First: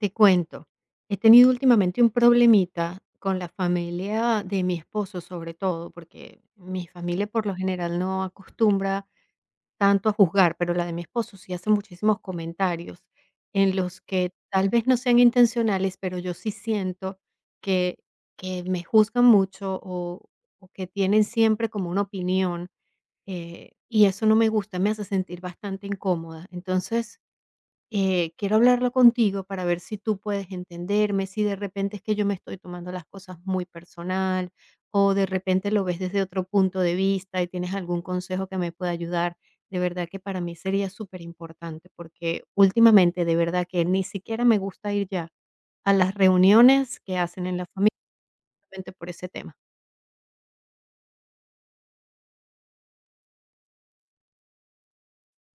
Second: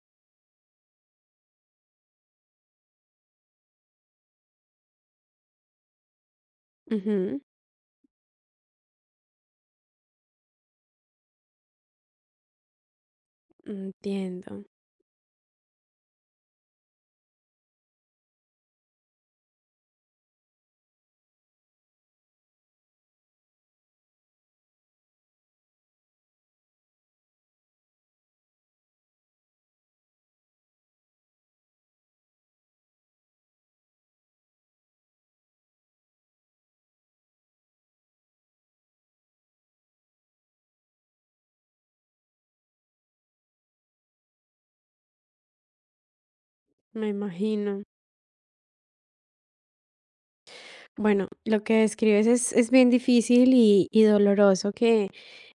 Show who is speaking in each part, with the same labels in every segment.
Speaker 1: Te cuento, he tenido últimamente un problemita con la familia de mi esposo, sobre todo, porque mi familia
Speaker 2: Ujú,
Speaker 1: por lo general no acostumbra tanto a juzgar, pero la de mi esposo sí hace muchísimos comentarios en los que
Speaker 2: entiendo,
Speaker 1: tal vez no sean intencionales, pero yo sí siento que, que me juzgan mucho o que tienen siempre como una opinión. Y eso no me gusta, me hace sentir bastante incómoda. Entonces, quiero hablarlo contigo para ver si tú puedes entenderme, si de repente es que yo me estoy tomando las cosas muy personal o de repente lo ves desde otro punto de vista y tienes algún consejo que me pueda ayudar. De verdad que para mí sería súper importante porque últimamente de verdad que ni siquiera me gusta ir ya a las reuniones
Speaker 2: me
Speaker 1: que hacen en la
Speaker 2: imagino.
Speaker 1: familia justamente por ese tema.
Speaker 2: Bueno, lo que describes es bien difícil y doloroso que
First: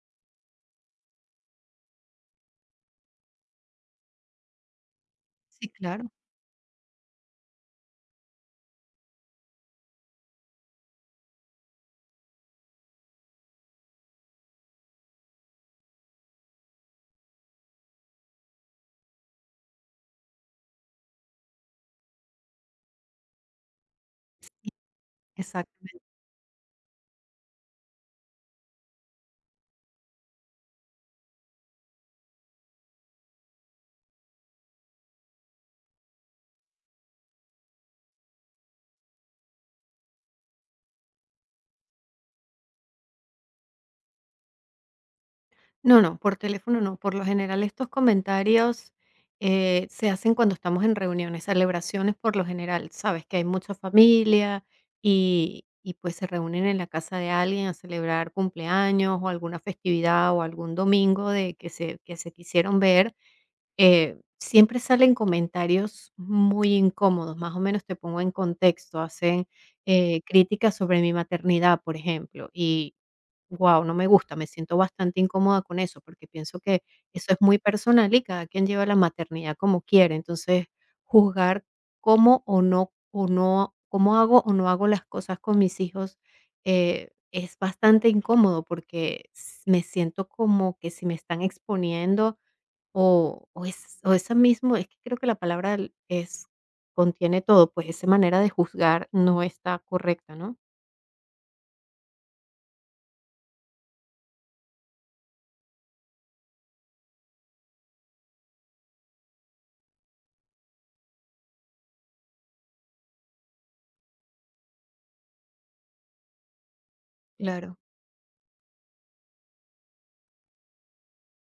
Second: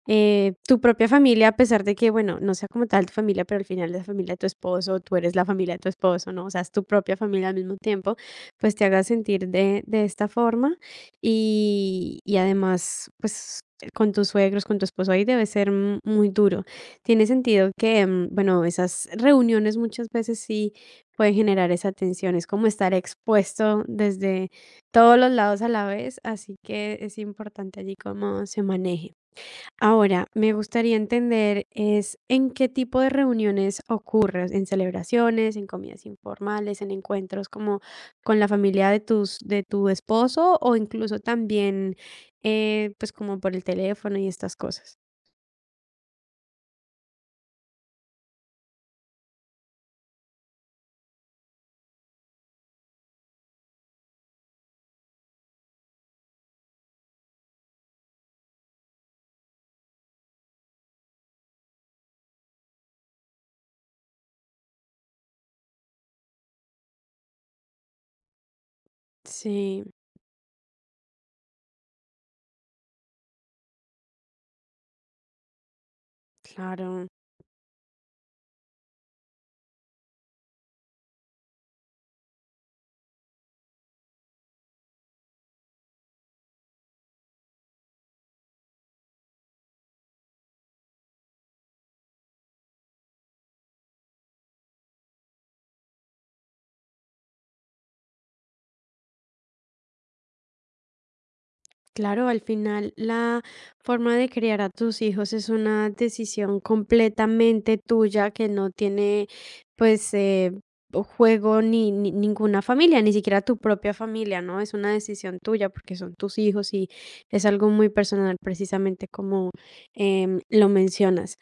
Speaker 2: tu propia familia, a pesar de que, bueno, no sea como tal tu familia, pero al final es la familia de tu esposo, tú eres la
Speaker 1: Sí,
Speaker 2: familia de tu
Speaker 1: claro,
Speaker 2: esposo, ¿no? O sea, es tu propia familia al mismo tiempo, pues te haga sentir de esta forma y además, pues con tus suegros, con tu esposo ahí debe ser muy duro. Tiene sentido que, bueno, esas reuniones muchas veces sí pueden generar esa tensión, es como estar expuesto desde todos los lados a
Speaker 1: exacto.
Speaker 2: la vez, así que es importante allí cómo se maneje. Ahora, me gustaría entender es en qué tipo de reuniones ocurre, en celebraciones, en comidas informales, en encuentros como con la familia de tus de tu esposo o incluso también, pues, como por el teléfono y estas cosas.
Speaker 1: No, no, por teléfono no. Por lo general, estos comentarios se hacen cuando estamos en reuniones, celebraciones por lo general. Sabes que hay mucha familia y pues se reúnen en la casa de alguien a celebrar cumpleaños o alguna festividad o algún domingo de que se quisieron ver. Siempre salen comentarios muy incómodos, más o menos te pongo en contexto. Hacen
Speaker 2: Sí,
Speaker 1: críticas sobre mi maternidad, por ejemplo. Wow, no me gusta, me siento bastante incómoda con eso, porque pienso que
Speaker 2: claro.
Speaker 1: eso es muy personal y cada quien lleva la maternidad como quiere. Entonces, juzgar cómo o no cómo hago o no hago las cosas con mis hijos, es bastante incómodo porque s me siento como que si me están exponiendo o esa mismo es que creo que la palabra l es contiene todo, pues, esa manera de juzgar no está correcta, ¿no?
Speaker 2: Claro, al final la forma de criar a tus hijos es una decisión completamente tuya que no tiene pues o juego ni, ninguna familia, ni siquiera tu propia familia, ¿no? Es una decisión tuya porque son tus hijos y es algo
Speaker 1: Claro.
Speaker 2: muy personal precisamente como lo mencionas.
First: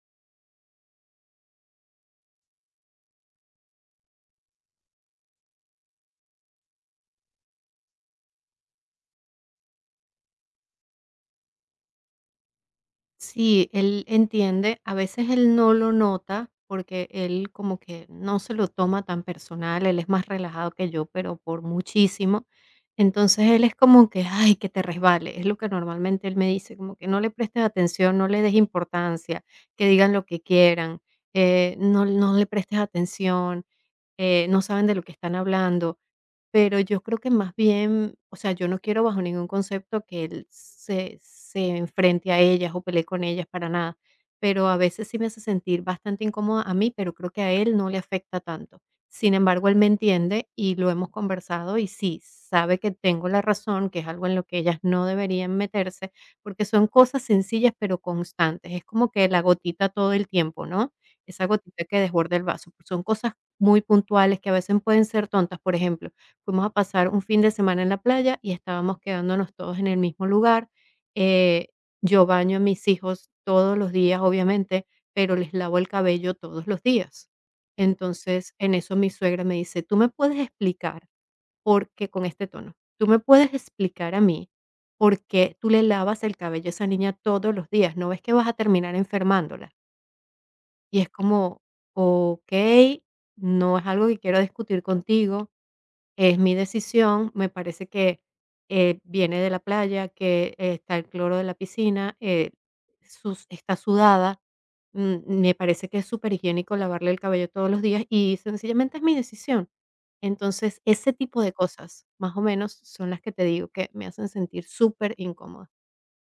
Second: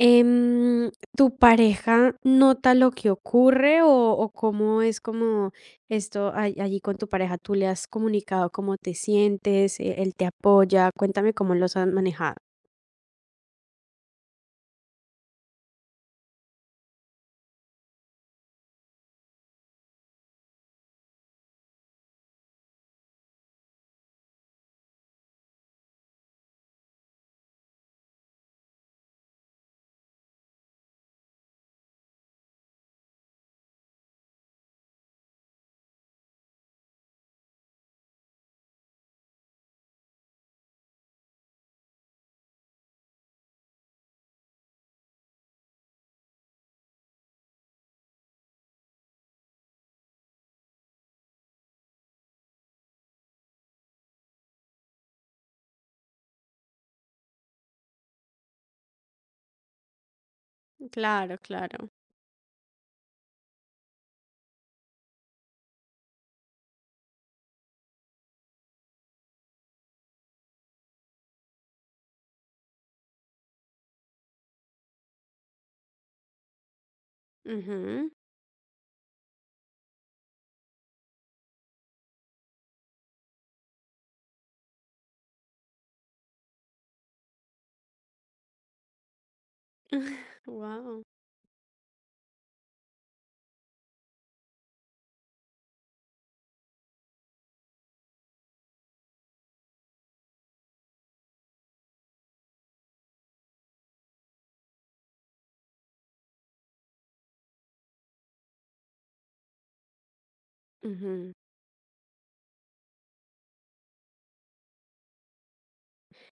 Speaker 2: Em, ¿Tu pareja nota lo que ocurre o cómo es como esto allí con tu pareja? ¿Tú le has comunicado cómo te sientes? ¿Él te apoya? Cuéntame cómo los has manejado.
Speaker 1: Sí, él entiende, a veces él no lo nota porque él como que no se lo toma tan personal, él es más relajado que yo, pero por muchísimo. Entonces él es como que, ay, que te resbale, es lo que normalmente él me dice, como que no le prestes atención, no le des importancia, que digan lo que quieran, no, no le prestes atención, no saben de lo que están hablando. Pero yo creo que más bien, o sea, yo no quiero bajo ningún concepto que él se enfrente a ellas o pelee con ellas para nada, pero a veces sí me hace sentir bastante incómoda a mí, pero creo que a él no le afecta tanto. Sin embargo, él me entiende y lo hemos conversado y sí, sabe que tengo la razón, que es algo en lo que ellas no deberían meterse, porque son cosas sencillas pero constantes. Es como que la gotita todo el tiempo, ¿no?
Speaker 2: Claro,
Speaker 1: Esa
Speaker 2: claro.
Speaker 1: gotita que desborda el vaso. Son cosas muy puntuales que a veces pueden ser tontas. Por ejemplo, fuimos a pasar un fin de semana en la playa y estábamos quedándonos todos en el mismo lugar. Eh, yo baño a mis hijos todos los días, obviamente, pero les lavo el cabello todos los días. Entonces, en eso mi suegra me dice, tú me puedes explicar por qué, con este tono, tú me puedes explicar a mí por qué tú le lavas el cabello a esa niña todos los días, no ves que vas a terminar enfermándola. Y
Speaker 2: Wow.
Speaker 1: es como, ok, no es algo que quiero discutir contigo, es mi decisión, me parece que, viene de la playa, que está el cloro de la piscina, sus está sudada, me parece que es súper higiénico lavarle el cabello todos los días y sencillamente es mi decisión. Entonces, ese tipo de cosas, más o menos, son las que te digo que me hacen sentir súper incómoda.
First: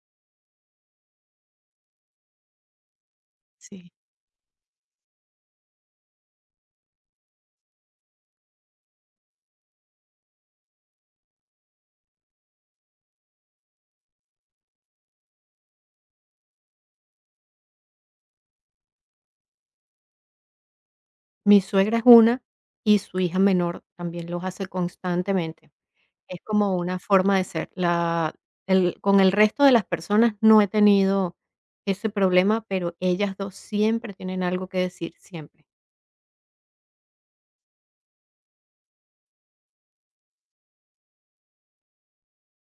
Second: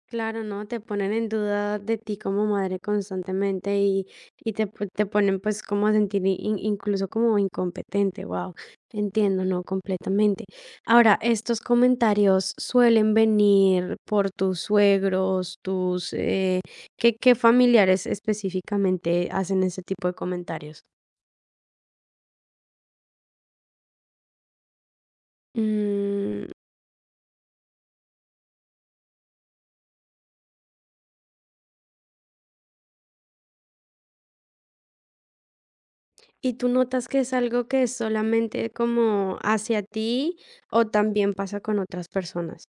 Speaker 2: Claro, ¿no? Te ponen en duda de ti como madre constantemente
Speaker 1: Sí.
Speaker 2: y te, te ponen pues como a sentir incluso como incompetente, wow, entiendo, ¿no? Completamente. Ahora, estos comentarios suelen venir por tus suegros, tus, ¿qué, qué familiares específicamente hacen ese tipo de comentarios?
Speaker 1: Mi suegra es una y su hija menor también los hace constantemente. Es
Speaker 2: Mm,
Speaker 1: como una forma de ser. La el Con el resto de las personas no he tenido ese problema, pero ellas 2 siempre tienen algo que decir, siempre.
Speaker 2: ¿y tú notas que es algo que es solamente como hacia ti o también pasa con otras personas?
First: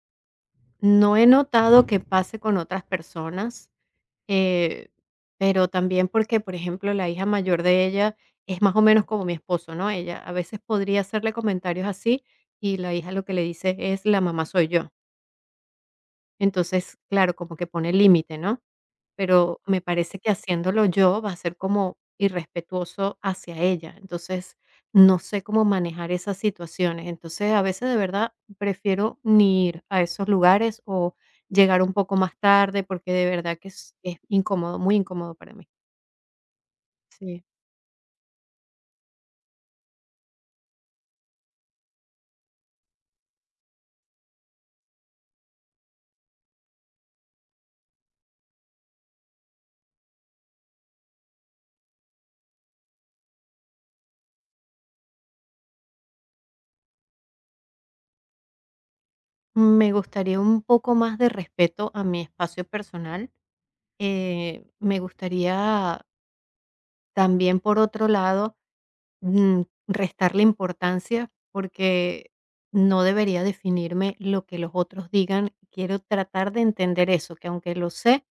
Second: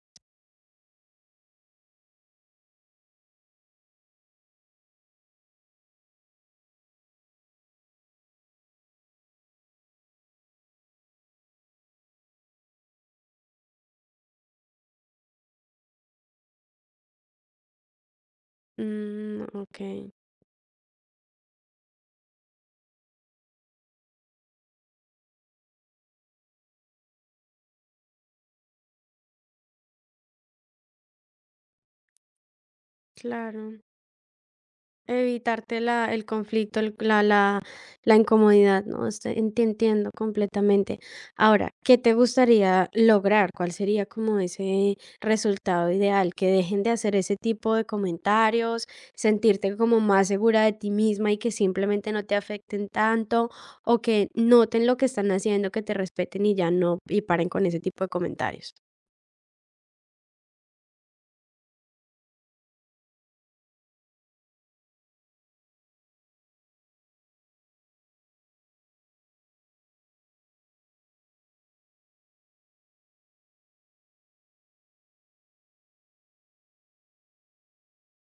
Speaker 1: No he notado que pase con otras personas, eh, pero también porque, por ejemplo, la hija mayor de ella es más o menos como mi esposo, ¿no? Ella a veces podría hacerle comentarios así, y la hija lo que le dice es: "La mamá soy yo". Entonces, claro, como que pone límite, ¿no?
Speaker 2: Mm,
Speaker 1: Pero me
Speaker 2: ok,
Speaker 1: parece que haciéndolo yo va a ser como irrespetuoso hacia ella. Entonces, no sé cómo manejar esas situaciones. Entonces, a veces de verdad prefiero ni ir a esos lugares o llegar un poco más tarde porque de verdad que
Speaker 2: claro.
Speaker 1: es incómodo, muy incómodo para mí.
Speaker 2: Evitarte la, el conflicto, la,
Speaker 1: Sí.
Speaker 2: la, la incomodidad, ¿no? Este, te entiendo completamente. Ahora, ¿qué te gustaría lograr? ¿Cuál sería como ese resultado ideal? Que dejen de hacer ese tipo de comentarios, sentirte como más segura de ti misma y que simplemente no te afecten tanto o que noten lo que están haciendo, que te respeten y ya no, y paren con ese tipo de comentarios.
Speaker 1: Me gustaría un poco más de respeto a mi espacio personal. Me gustaría también, por otro lado, mm, restarle importancia porque no debería definirme lo que los otros digan. Quiero tratar de entender eso, que aunque lo sé,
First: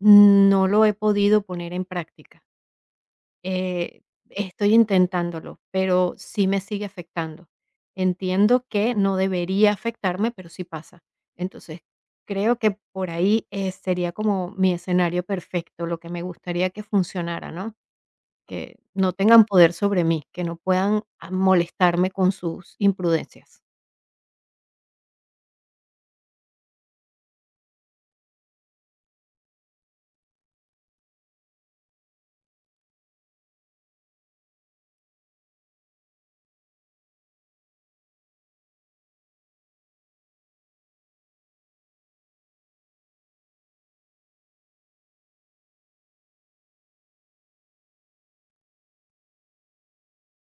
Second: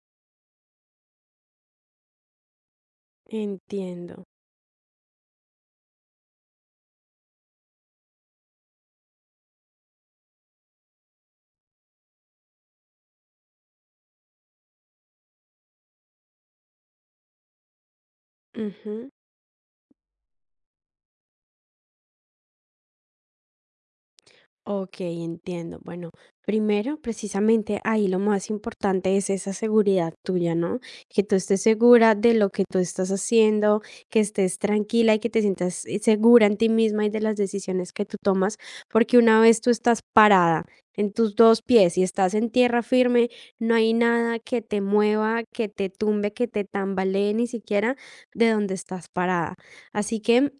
Speaker 1: no lo he podido poner en práctica. Eh,
Speaker 2: Entiendo.
Speaker 1: Estoy intentándolo, pero sí me sigue afectando. Entiendo que no debería afectarme, pero sí pasa. Entonces, creo que por ahí sería como mi escenario perfecto, lo que me gustaría que funcionara, ¿no? Que
Speaker 2: Ujú.
Speaker 1: no tengan poder sobre mí, que no puedan a molestarme con sus imprudencias.
Speaker 2: Ok, entiendo. Bueno, primero, precisamente ahí lo más importante es esa seguridad tuya, ¿no? Que tú estés segura de lo que tú estás haciendo, que estés tranquila y que te sientas segura en ti misma y de las decisiones que tú tomas, porque una vez tú estás parada en tus dos pies y estás en tierra firme, no hay nada que te mueva, que te tumbe, que te tambalee ni siquiera de donde estás parada. Así que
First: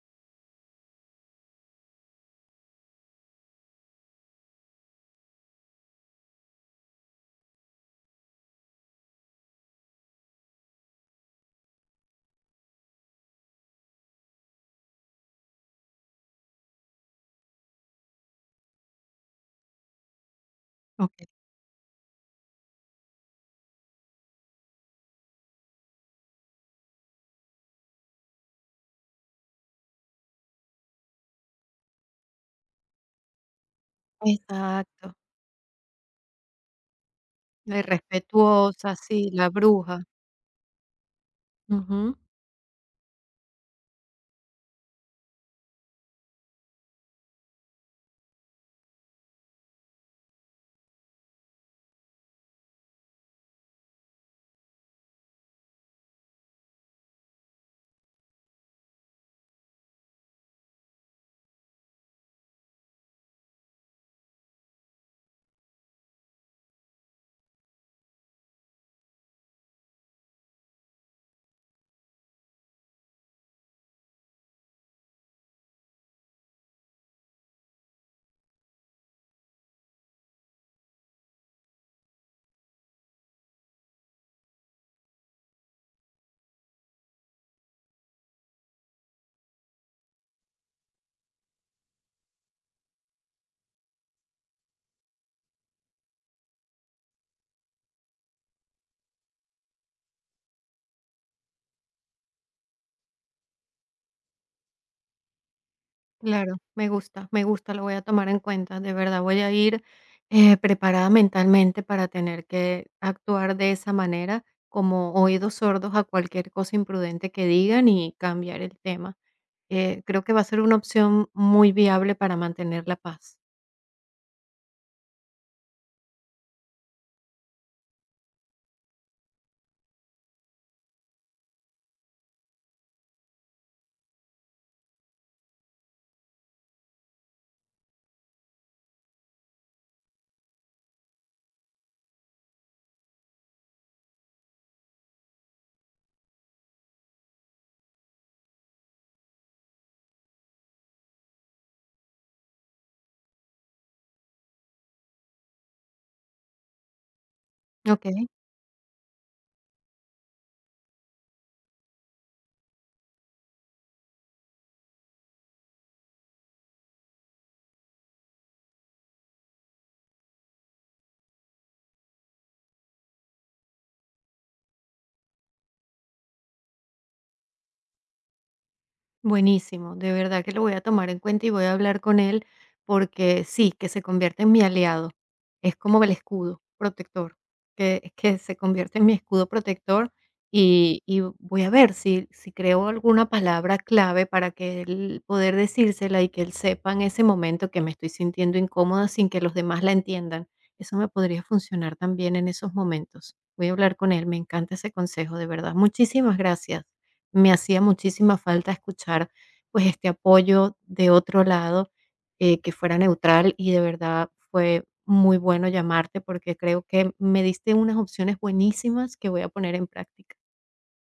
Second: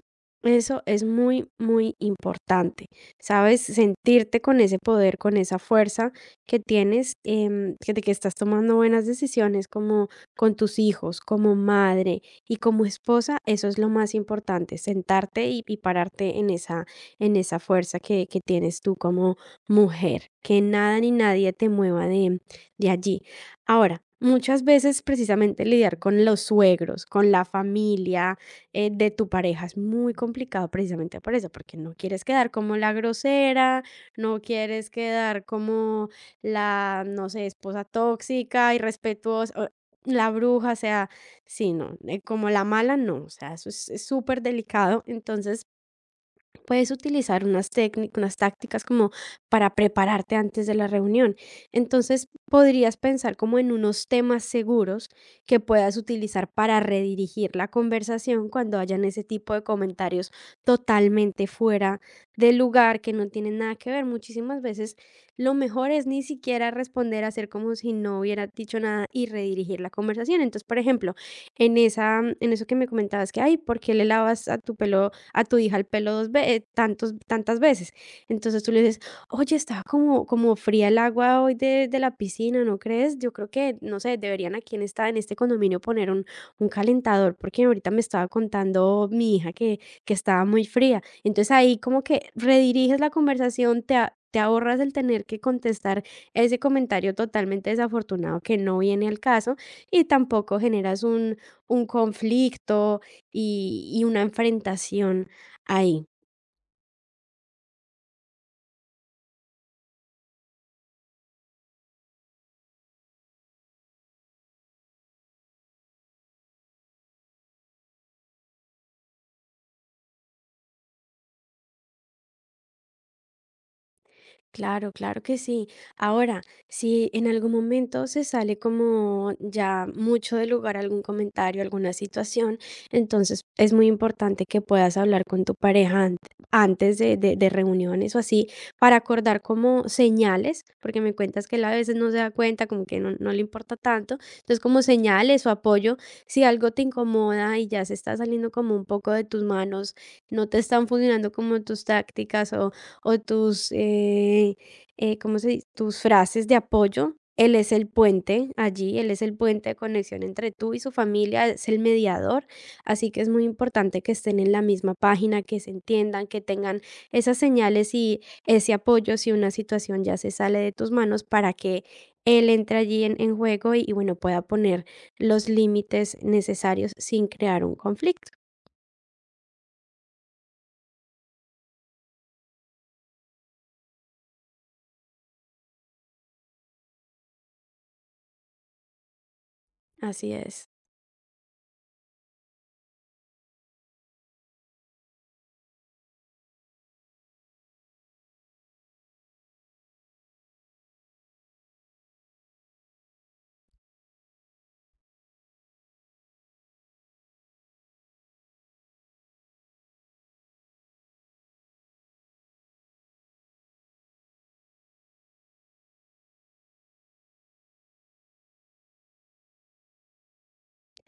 Speaker 2: eso es muy, muy importante. ¿Sabes? Sentirte con ese poder, con esa fuerza que tienes, que de que estás tomando buenas decisiones como con tus hijos, como madre y como esposa, eso es lo más importante, sentarte y pararte en esa fuerza que tienes tú como mujer, que nada ni
Speaker 1: Okey.
Speaker 2: nadie te mueva de allí. Ahora, muchas veces precisamente lidiar con los suegros, con la familia, de tu pareja. Es muy complicado precisamente por eso, porque no quieres quedar como la grosera, no quieres
Speaker 1: Exacto,
Speaker 2: quedar como la, no sé,
Speaker 1: la
Speaker 2: esposa tóxica,
Speaker 1: irrespetuosa, sí, la
Speaker 2: irrespetuosa, o
Speaker 1: bruja.
Speaker 2: la bruja, o sea, sí, no,
Speaker 1: Ujú,
Speaker 2: como la mala, no, o sea, eso es súper delicado. Entonces, puedes utilizar unas técnicas, unas tácticas como para prepararte antes de la reunión. Entonces, podrías pensar como en unos temas seguros que puedas utilizar para redirigir la conversación cuando hayan ese tipo de comentarios totalmente fuera del lugar, que no tienen nada que ver. Muchísimas veces lo mejor es ni siquiera responder, hacer como si no hubiera dicho nada y redirigir la conversación. Entonces, por ejemplo, en esa, en eso que me comentabas que, ay, ¿por qué le lavas a tu pelo a tu hija el pelo dos ve tantos tantas veces? Entonces tú le dices: "Oye, estaba como como fría el agua hoy de la piscina, ¿no crees? Yo creo que, no sé, deberían aquí en esta en este condominio poner un calentador, porque ahorita me estaba contando mi hija que estaba muy fría". Entonces ahí como que rediriges la conversación, te ahorras el tener que contestar ese comentario totalmente desafortunado que no viene al caso, y tampoco generas un conflicto y una enfrentación ahí.
Speaker 1: claro, me gusta, lo voy a tomar en cuenta, de verdad voy a ir, preparada mentalmente para tener que actuar de esa manera, como oídos sordos a cualquier cosa imprudente que digan y cambiar el tema. Creo que va a ser una opción muy viable para mantener la paz.
Speaker 2: Claro, claro que sí. Ahora, si en algún momento se sale como ya mucho del lugar algún comentario, alguna situación, entonces es muy importante que puedas hablar con tu pareja antes de, de reuniones o así, para acordar como señales, porque me cuentas que él a veces no se da cuenta, como que no, no le importa tanto. Entonces, como señales o apoyo, si algo te incomoda y ya se está saliendo como un poco de tus manos, no te están funcionando como tus tácticas o tus, ¿cómo se dice? Tus frases de apoyo. Él es el
Speaker 1: Okey.
Speaker 2: puente allí, él es el puente de conexión entre tú y su familia, es el mediador, así que es muy importante que estén en la misma página, que se entiendan, que tengan esas señales y ese apoyo si una situación ya se sale de tus manos para que él entre allí en juego y bueno, pueda poner los límites necesarios sin crear un conflicto.
Speaker 1: Buenísimo, de verdad que lo voy a tomar en cuenta y voy a hablar con él porque sí, que se convierte en mi aliado. Es como el escudo protector, que se convierte en mi escudo protector
Speaker 2: Así es.
Speaker 1: y voy a ver si creo alguna palabra clave para que él poder decírsela y que él sepa en ese momento que me estoy sintiendo incómoda sin que los demás la entiendan. Eso me podría funcionar también en esos momentos. Voy a hablar con él, me encanta ese consejo, de verdad. Muchísimas gracias, me hacía muchísima falta escuchar, pues, este apoyo de otro lado, que fuera neutral y de verdad fue muy bueno llamarte porque creo que me diste unas opciones buenísimas que voy a poner en práctica.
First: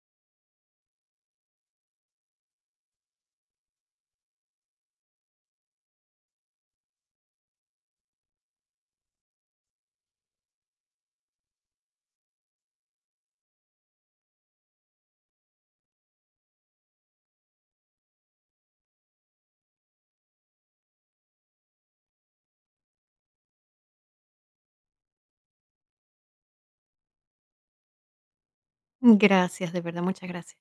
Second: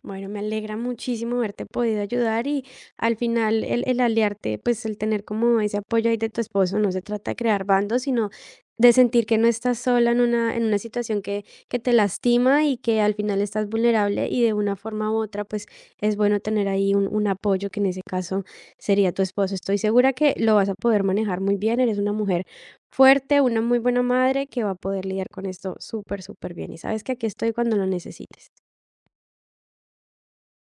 Speaker 2: Bueno, me alegra muchísimo haberte podido ayudar y al final el aliarte, pues el tener como ese apoyo ahí de tu esposo, no se trata de crear bandos, sino de sentir que no estás sola en una situación que te lastima y que al final estás vulnerable y de una forma u otra, pues es bueno tener ahí un apoyo que en ese caso sería tu esposo. Estoy segura que lo vas a poder manejar muy bien, eres una mujer fuerte, una muy buena madre que va a poder lidiar con esto súper, súper bien y sabes que aquí estoy cuando lo necesites.
Speaker 1: Gracias, de verdad, muchas gracias.